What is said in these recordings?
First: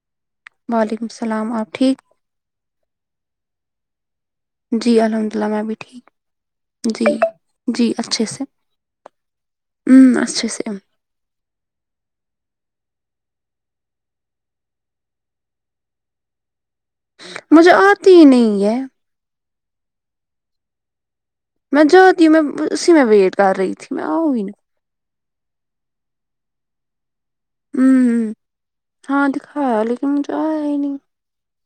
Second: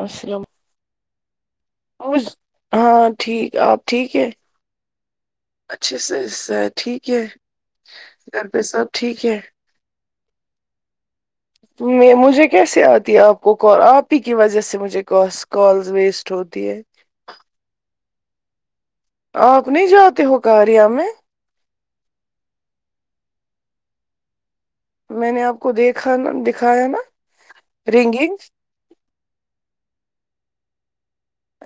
السلام وعلیکم السلام آپ ٹھیک ہاں ٹھیک آپ ٹھیک ہے جی الحمد للہ میں بھی اچھے ٹھیک سے صحت ٹھیک جی ہے گھر پہ سب ٹھیک ہے اچھا سے میں مجھے کیسے آتی ہے آپ کو کال آپ ہی کی وجہ سے مجھے کال س کالز ویسٹ ہوتی ہے مجھے آتی ہی نہیں ہے اگ نہیں جاتے ہو گڑیا مے میں جاتی ہوں میں اسی میں ویٹ کر رہی تھی میں آؤی نا میں نے آپ کو دیکھا نا دکھایا نا ہ رنگنگ ہاں دکھا لکن جارے نہیں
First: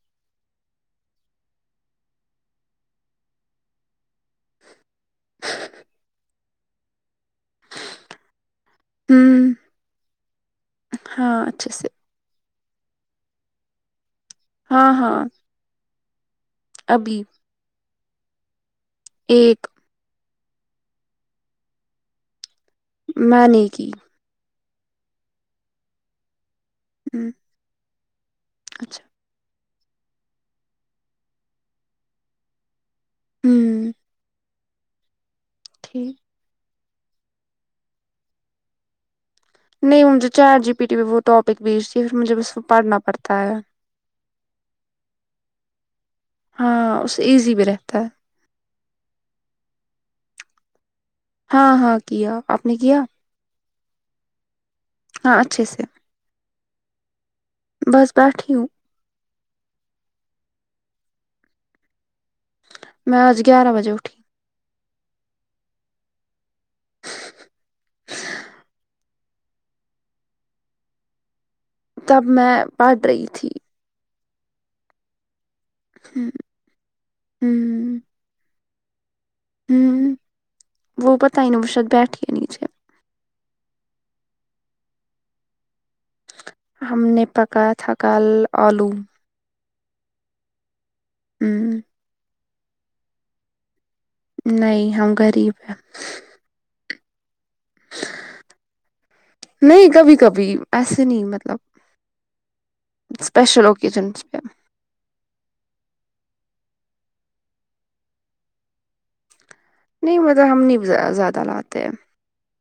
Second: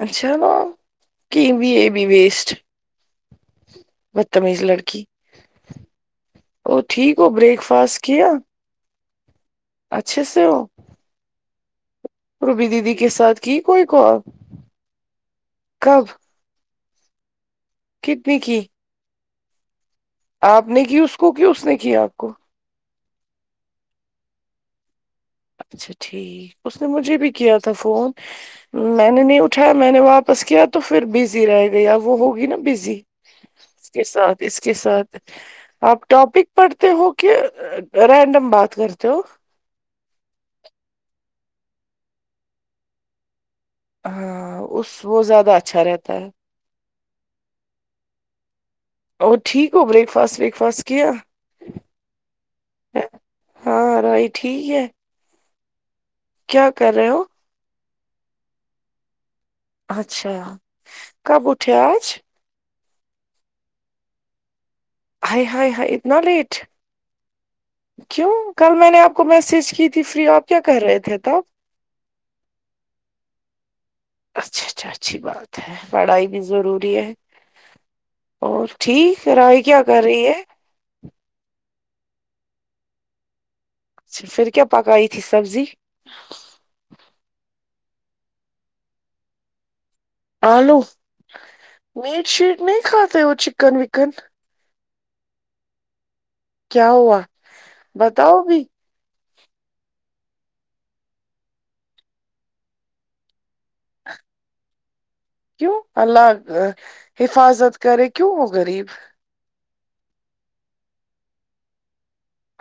اچھا وہ کہ بھی یہ بھی وسٹ بدتمیز لرکی جاں ا ٹھیک ہو بریک فاسٹ کیا اچھے سے ہو ہاں اچھے سے روبی دیدی کے ساتھ کی کوئی کال ہاں ہاں کب ابھی کتنی کی ایک آپ نے کی اس کو کی اس نے کی آپ کو میں نے کی اچھا ٹھیک اس نے مجھے ہ بھی کیا تھا فون اچھا میں نے نہیں اٹھایا میں نے واپس کیا تو پھر بزی رہ گیا وہ ہوگی نا بزی ہ اس کے ساتھ اس کے ساتھ آپ ٹھیک ٹاپک پڑھتے ہو کہ رینڈم بات کرتے ہو نہیں وہ مجھے چاٹ جی پی ٹی وہ ٹاپک بیجتی ہے پھر مجھے بس پڑھنا پڑتا ہے ہاں اس وہ زیادہ اچھا رہتا ہے ہاں اس سے ایزی بھی رہتا ہے اور ٹھیک ہو بریک فاسٹ ویک فاسٹ کیا ہاں ہاں کیا آپ نے کیا ہاں رائی ٹھیک ہے ہاں اچھے سے کیا کر رہے ہو بس بیٹھی ہوں اچھا کب اٹھے آج میں آج گیارہ بجے اٹھی ہائے ہائے ہائے اتنا لیٹ کیوں کل میں نے آپ کو میسج کی تھی فری آپ کیا کر رہے تھے تب تب میں پڑھ رہی تھی اچھا اچھا اچھی بات ہے پڑھائی ہوں بھی ضروری ہے ہوں اور ٹھیک رائی کیا کر ہوں رہی ہے وہ پتہ ہی نا وہ شاید بیٹھی نیچے اچھا پھر کیا پکائی تھی سبزی ہم نے پکا یا تھا کل آلو آلو ہوں میٹ شیٹ نہیں کھاتے وہ چکن وکن نہیں ہم غریب ہیں کیا ہوا بتاؤ بھی نہیں کبھی کبھی ایسے نہیں مطلب اسپیشل اوکیشنس پے کیوں اللہ حفاظت کرے کیوں ہو غریب نہیں مطلب ہم نہیں زیا زیادہ لاتے ہیں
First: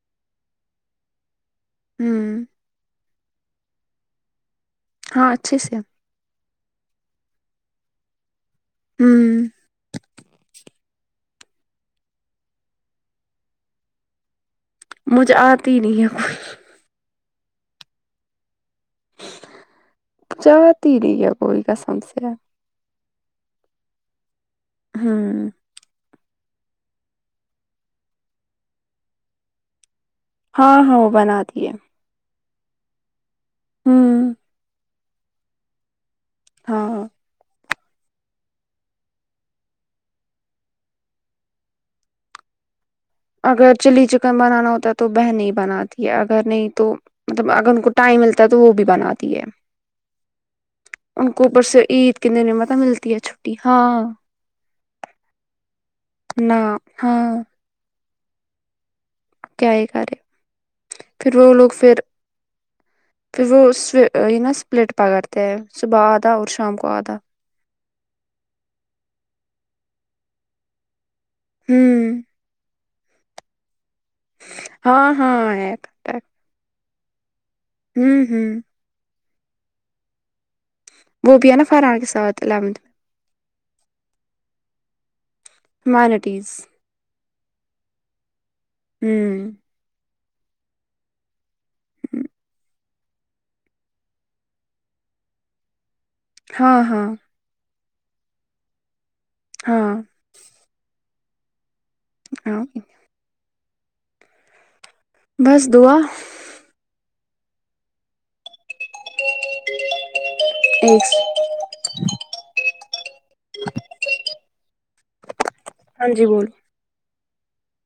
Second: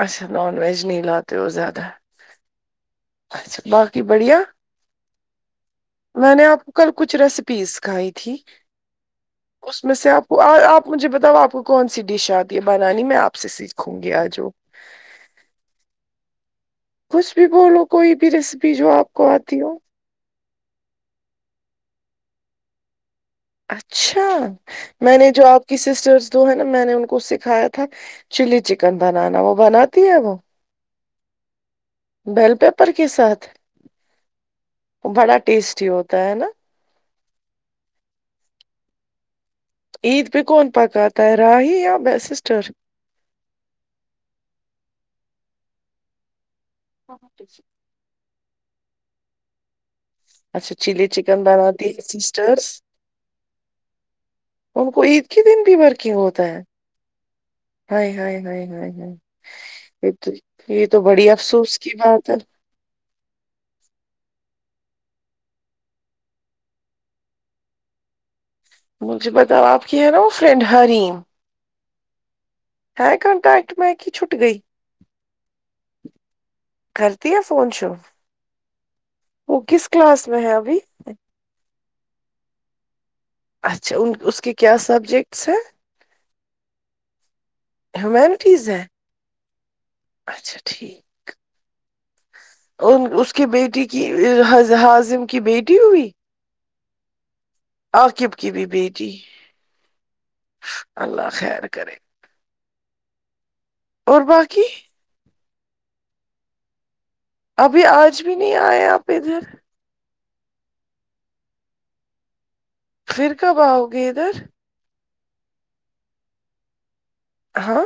اچھا نان ویج نہیں لا تے ہو زیادہ ہمم اچھا باقی بڑھیا ہاں اچھے سے میں نے آپ کو کل کچھ ریسیپی سکھائی تھی ہوں اس میں سے آپ کو آپ مجھے بتاؤ آپ کو کون سی ڈیش آتی ہے بنانی میں آپ سے سیکھوں گی آج وہ مجھے آتی ہی نہیں ہے کچھ بھی بولو کوئی بھی ریسیپی جو آپ کو آتی ہو جاتی ہی نہیں ہے کوئی قسم سے اچھا میں نے جو ہوں آپ آپ کی سسٹرس جو ہے نا میں نے ان کو سکھایا تھا چلی چکن بنانا وہ بناتی ہے وہ ہاں ہاں وہ بنا تی ہے بیل پیپر کے ساتھ ہمم بڑا ٹیسٹی ہوتا ہے نا ہاں عید پے کون پکاتا ہے راہی یا سسٹر اگر چلی چکن بنانا ہوتا ہے تو وہ بہنیں ہی بناتی ہے اگر نہیں تو مطلب اگر ٹائم ملتا ہے تو وہ بھی بناتی ہے اچھا چلی ان چکن کو اوپر سے بناتی ہے عید کے دن سسٹرس مطلب ملتی ہے چھٹی ہاں ان کو عید کے دن بھی ورکنگ ہوتا نہ ہے ہاں ہاۓ ہاۓ ہائے ہاۓ کیا ہی ہاۓ کرے تو یہ تو بڑی پھر وہ لوگ افسوس کی پھر بات ہے پھر وہ یہ نا سپلٹ پکڑتے ہیں صبح آدھا اور شام کو آدھا مجھے بتاؤ آپ کی ہے نہ وہ فرینڈ حریم ہمم ہے کنٹ ایکٹ میں کی چھوٹ ہاں ہاں ہے کانٹیکٹ۔ کرتی ہے فون شون ہوں ہوں وہ کس کلاس میں ہے ابھی وہ بھی ہے نہ فراح کے ساتھ یلایونت میں اچھا اس کے کیا سبجیکٹس ہیں ہیوومینٹیز ہیوومینٹیز ہیں ہوں اچھا ٹھیک ا اس کی بیٹی کی حاضم کی بیٹی ہوئی ہاں ہاں آکیب کی بھی بیٹی ہاں اللہ خیر کرے ہاں اور باقی بس دعا ابھی آج بھی نہیں آئیں آپ ادھر اچھا پھر کب آؤ گی ادھر ہاں جی بولیے ہاں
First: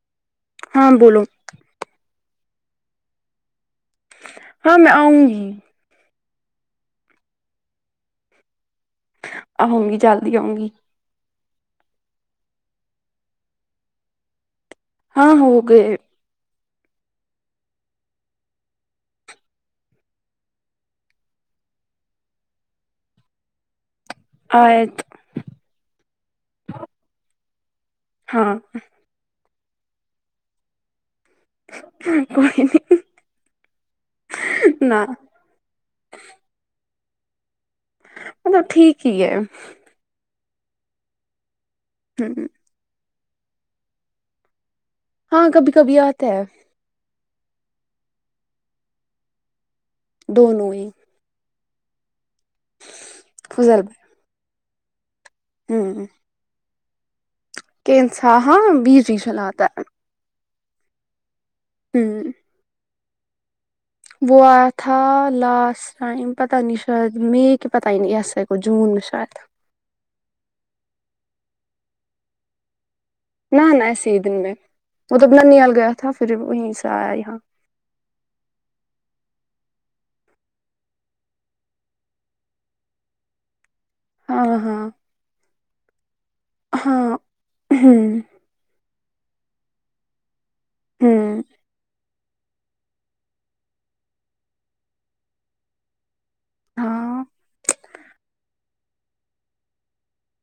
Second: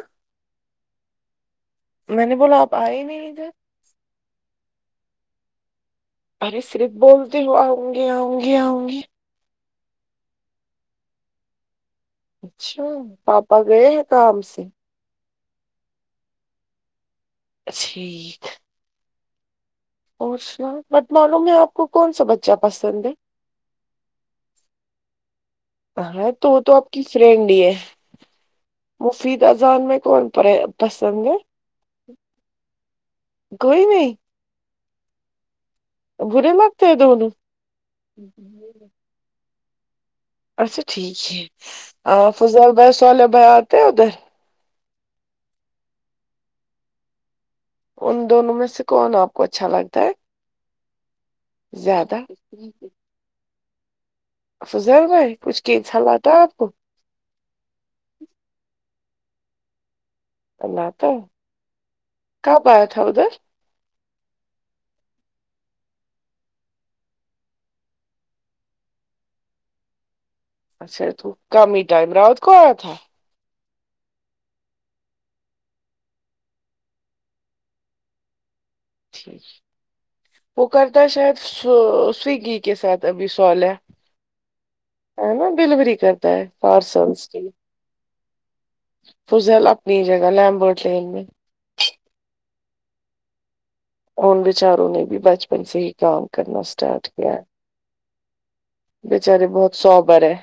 ہاں بولو میں نے بولا آپ آئے نہیں ادھر ہاں میں آؤںگی ارے صرف بولتی ہو آؤنگی آؤنگی آؤنگی آونگی جلد آؤنگی اچھا پاپا گئے ہیں کام سے ہاں ہو گئے ٹھیک اور سناؤ بٹ معلوم نہیں آپ کو کونسا بچہ پسند ہے آیات ہاں تو وہ تو آپ کی فرینڈ ہی ہے ہاں مفید اذان میں کون پسند ہے کوئی نہیں کوئی نہیں نہ برے لگتے ہیں دونوں تو ٹھیک ہی ہے اچھا ٹھیک ہے فضل بھائی صالح بھائی آتے ہیں ادھر ہاں کبھی کبھی آتا ہے ان دونوں میں سے کون آپ کو اچھا لگتا ہیں دونوں ہی زیادہ افضل بھائی افضل بھائی کچھ [unintelligible] آپ کو [unintelligible] کل آتا وہ ہوں کب آیا تھا ادھر وہ آیا تھا لاسٹ ٹائم پتہ نہیں شاید مئی کہ پتہ نہیں شاید جوون میں شاید اچھا تو کم ہی ٹائم رات کو آیا تھا نہ نہ ایسے ہی دن میں مطلب ننیال گیا تھا پھر وہیں سے آیا یہاں ٹھیک وہ کرتا ہے شاید سو سویگی کے ساتھ ابھی صالح ہاں ہاں ہاں ہے نا ڈلیوری کرتا ہے ہاں پارسلس کی ہوں فضل اپنی جگہ لیمبورڈ لین میں ہوں ان بچاروں نے بھی بچپن سے ہی کام کرنا اسٹارٹ ہاں کیا ہے بچاری بہت سوبر ہے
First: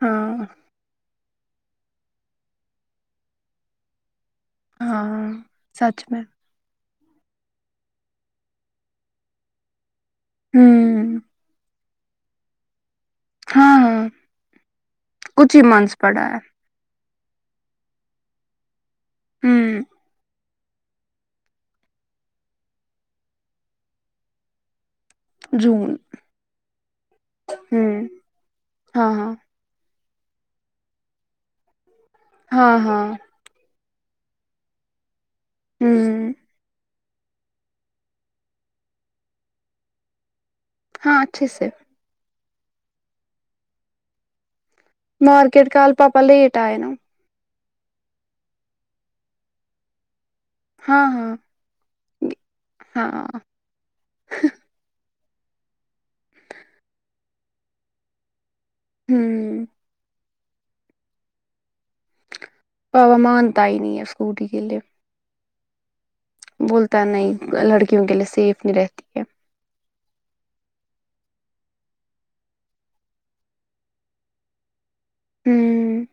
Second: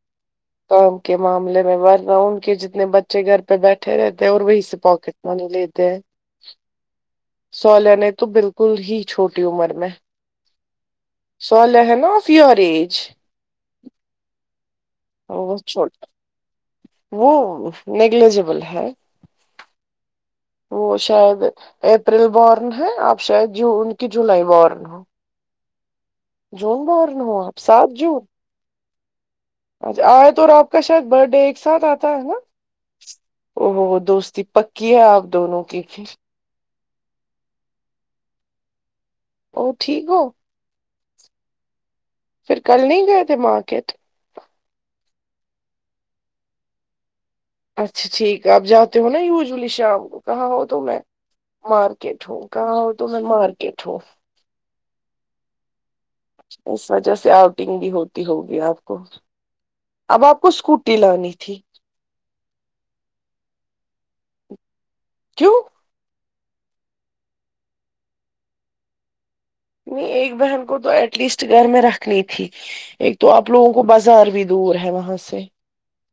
ہاں کام کے معاملے میں ورنہ ان کے جتنے بچے گھر پہ بیٹھے رہتے ہیں اور وہی پاکٹ ہاں منی لیتے ہیں سچ میں صالح نے تو بالکل ہی چھوٹی عمر میں ہوں صالح ہاں ہاں کچھ وہ ہی منتھس پڑا ہے وہ نیگلیجبل ہے ہوں وہ شاید اپریل بورن ہے آپ شاید جون کی جولائی بورن ہو جون جون بورن ہو آپ سات ہوں جون ہاں ہاں اچھا آیت اور آپ کا شاید برتھ ڈے ایک ساتھ آتا ہے نا ہاں ہاں اوہو دوستی پکی ہے آپ دونوں کی پھر ہوں او ٹھیک ہو ہاں اچھے سے پھر کل نہیں گئے تھے مارکیٹ مارکیٹ کل پاپا لیٹ آئے نا اچھا ٹھیک ہے آپ جاتے ہو نا یوزلی شام کو کہاں ہو تو میں ہاں ہاں مارکیٹ ہوں کہاں ہو تو ہاں میں مارکیٹ ہوں اس وجہ سے آؤٹنگ بھی ہوتی ہوگی آپ کو ہوں اب آپ کو اسکوٹی لانی تھی پاپا مانتا ہی نہیں ہے اسکوٹی کے لیے کیوں بولتا نہیں لڑکیوں کے لیے سیف نہیں رہتی ہے نہیں ایک بہن کو تو ایٹ لیسٹ گھر میں رکھنی تھی ایک تو آپ لوگوں کو بازار بھی دور ہے وہاں سے ہوں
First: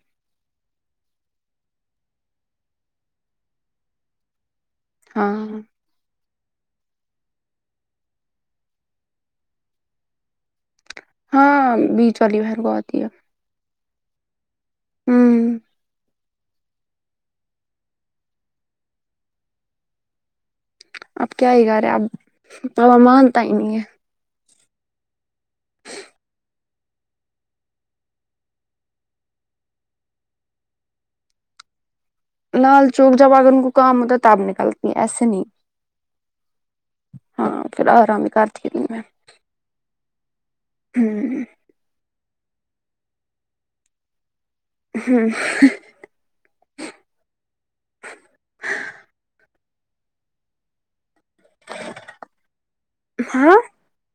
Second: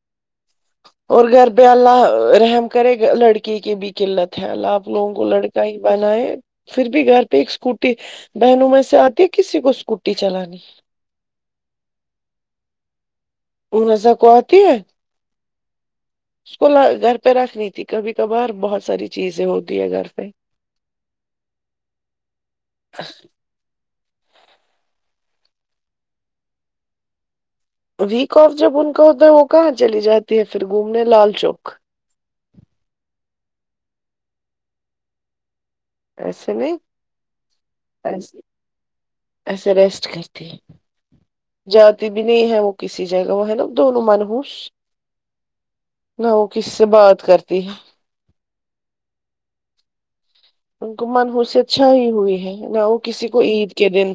اور گھرپہ اللہ رحم کرے گ لڑکی کی بھی قلت ہے اللہ آپ لوگوں کو ہاں لڑکا ہی بنائے پھر بھی گھر پہ ایک اسکوٹی بہنوں میں سے آتی ہے کسی کو اسکوٹی چلانی ہاں بیچ والی بہن کو آتی ہے رومیضا کو آتی ہے ہوں اس کو گھر پہ رکھنی تھی کبھی کبھار بہت ساری چیزیں ہوتی ہے گھر پہ اب کیا ہی کرے اب بابا مانتا ہی نہیں ہے ویک آف جب ان کا ہوتا ہے وہ کہاں چلی جاتی ہے پھر گھومنے لال چوک لال چوک جب آگن کو کام ہوتا ہے تب نکلتی ایسے نہیں ایسے نہیں ہاں پھر آرام ایسے کرتی رہی میں ایسے ریسٹ کرتی جاتی نہیں ہے وہ کسی جگہ وہ ہے نا دونوں منہوس ہوں نہ وہ کس سے بات کرتی ہے ان کو منہوسیت چھائے ہوئی ہے نہ وہ کسی کو ہاں عید کے دن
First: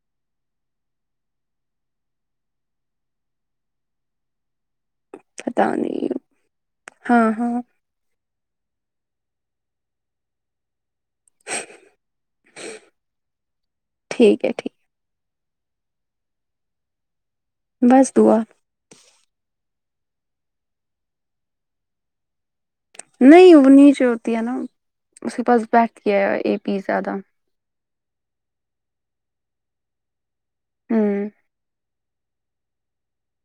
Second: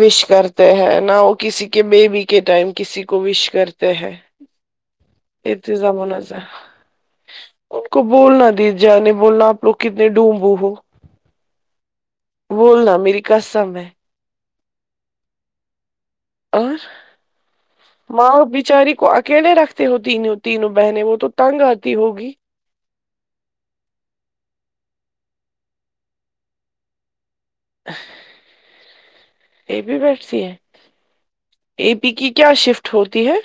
وش کرتے ہیں نہ وہ کسی کے بیبی کے ٹائم کسی کو وش کرتے ہیں پتا ارتوزا نہیں منازا ہاں ہاں کو بولنا دی جانی بولنا آپ لوگ کتنے ڈمبو ہو بولنا میری کسم ہے ٹھیک ہےٹھیک اور بس دعا ماؤ بچاری کو اکیلے رکھتے سے وہ تین تینوں بہنے وہ تو تنگ آتی ہوگی نہیں وہ نیچے ہوتی ہے نا اس کے پاس بیٹھتی ہے اے پی زیادہ یہ بھی بیٹھتی ہے هم اے پی کی کیا شفٹ ہوتی ہے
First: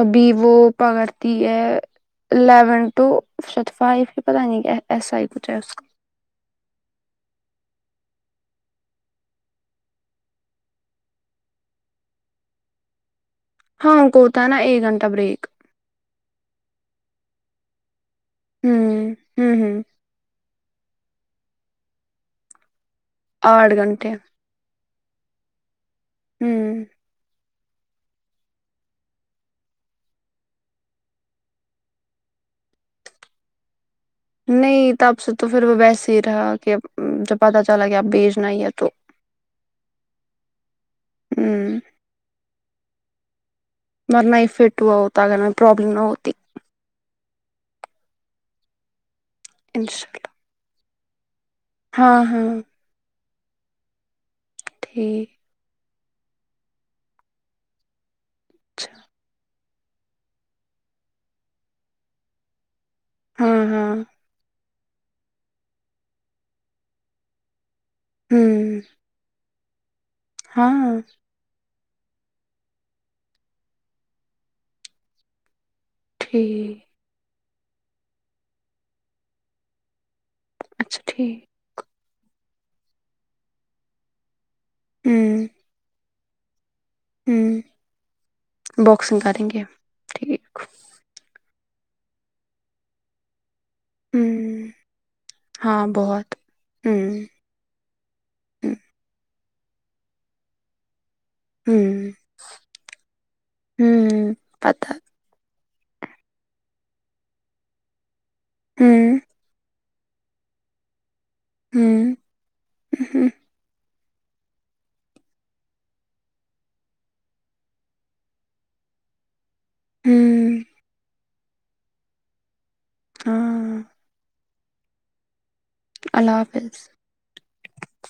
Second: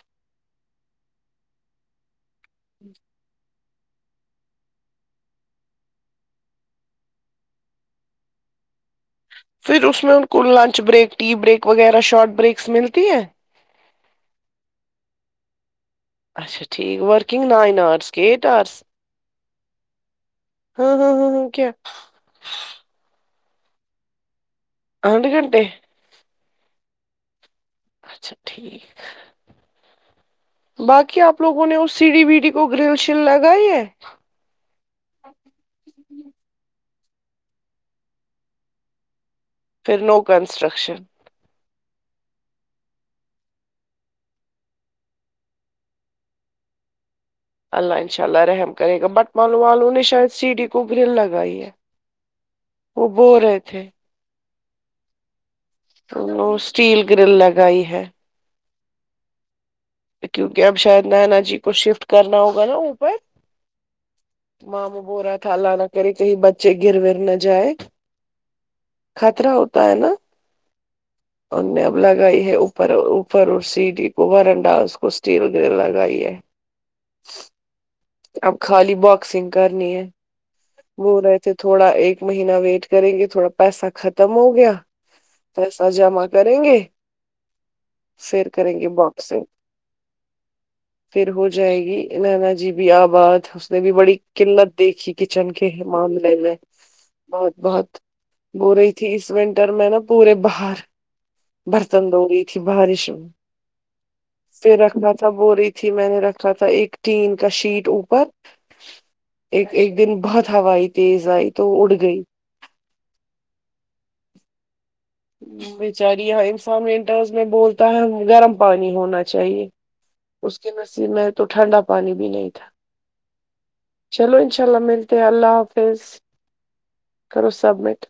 ابھی وہ پکڑتی ہے الیون ٹو شفٹ فائیو ہی پتہ نہیں کہ ایس آئی کچھ ہے اس کا پھر اس میں ان کو لنچ بریک ٹی بریک وغیرہ شارٹ بریکس ملتی ہے ہاں کوتا نا ایک گھنٹا بریک اچھا ٹھیک ورکنگ نائن آرس کے ایٹ ارس ہوں ہوں ہوں ہاں ہاں ہاں ہاں کیا آٹھ گھنٹے آٹھ گھنٹے ہوں اچھا ٹھیک ہے باقی آپ لوگوں نے اس سی ڈی بی ڈی کو گرل شل لگائی ہے نہیں تب سے تو پھر وہ ویسے ہی رہا کہ جب پتا چلا کہ آب بھیجنا ہی ہے تو پھر لوو کنسٹرکشن ہوں مرنافٹ ہوا ہوتا اگر پرابلم نہ ہوتی اللہ انشاء اللہ رحم کرے گا بٹ مالوں والوں نے انشاء شاید اللہ سی ڈی کو گرل لگائی ہے ہاں ہاں وہ بول رہے تھے جی تو اسٹیل گرل لگائی ہے اچھا کیونکہ اب شاید نینا جی کو شفٹ کرنا ہوگا نا اوپر ہاں ہاں ماموں بولرا تھا اللہ نہ کرے کہیں بچے گر ور نہ جائے ہوں خطرہ ہوتا ہے نا ہاں ان نے اب لگائی ہے اوپر اوپر اور سی ڈی کو ور انڈا اس کو اسٹیل گرل لگائی ہے ٹھیک اب خالی باکسنگ کرنی ہے اچھا بول رہے ٹھیک تھے تھوڑا ایک مہینہ ویٹ کریں گے تھوڑا پیسہ ختم ہو گیا ہوں پیسہ جمع کریں گے ہوں پھر کریں گے باکسنگ کریں گے ٹھیک پھر ہو جائے گی نانا جی بھی آباد ایوری بڑی ہوں قلت دیکھی کچن کے ہاں معاملے بہت میں ہوں بہت بہت گو ہوں رہی تھی اس ونٹر میں نا پورے باہر برتن ہوں دھو رہی تھی بارش میں ہوں پھر پتہ رکھنا تھا بو ری جی میں نے رکھا تھا ایک ٹین کا شیٹ اوپر ہوں ایک ایک دن بہت ہوائی تیز آئی تو اڑ گئی حمم بیچاری یہاں انفا ونٹرز میں بولتا ہے گرم پانی ہونا چاہیے اس ہوں کے نصیب میں تو ٹھنڈا پانی بھی نہیں تھا ہاں چلو انشاء اللہ ملتے اللہ حافظ اللہ حافظ کرو سبمٹ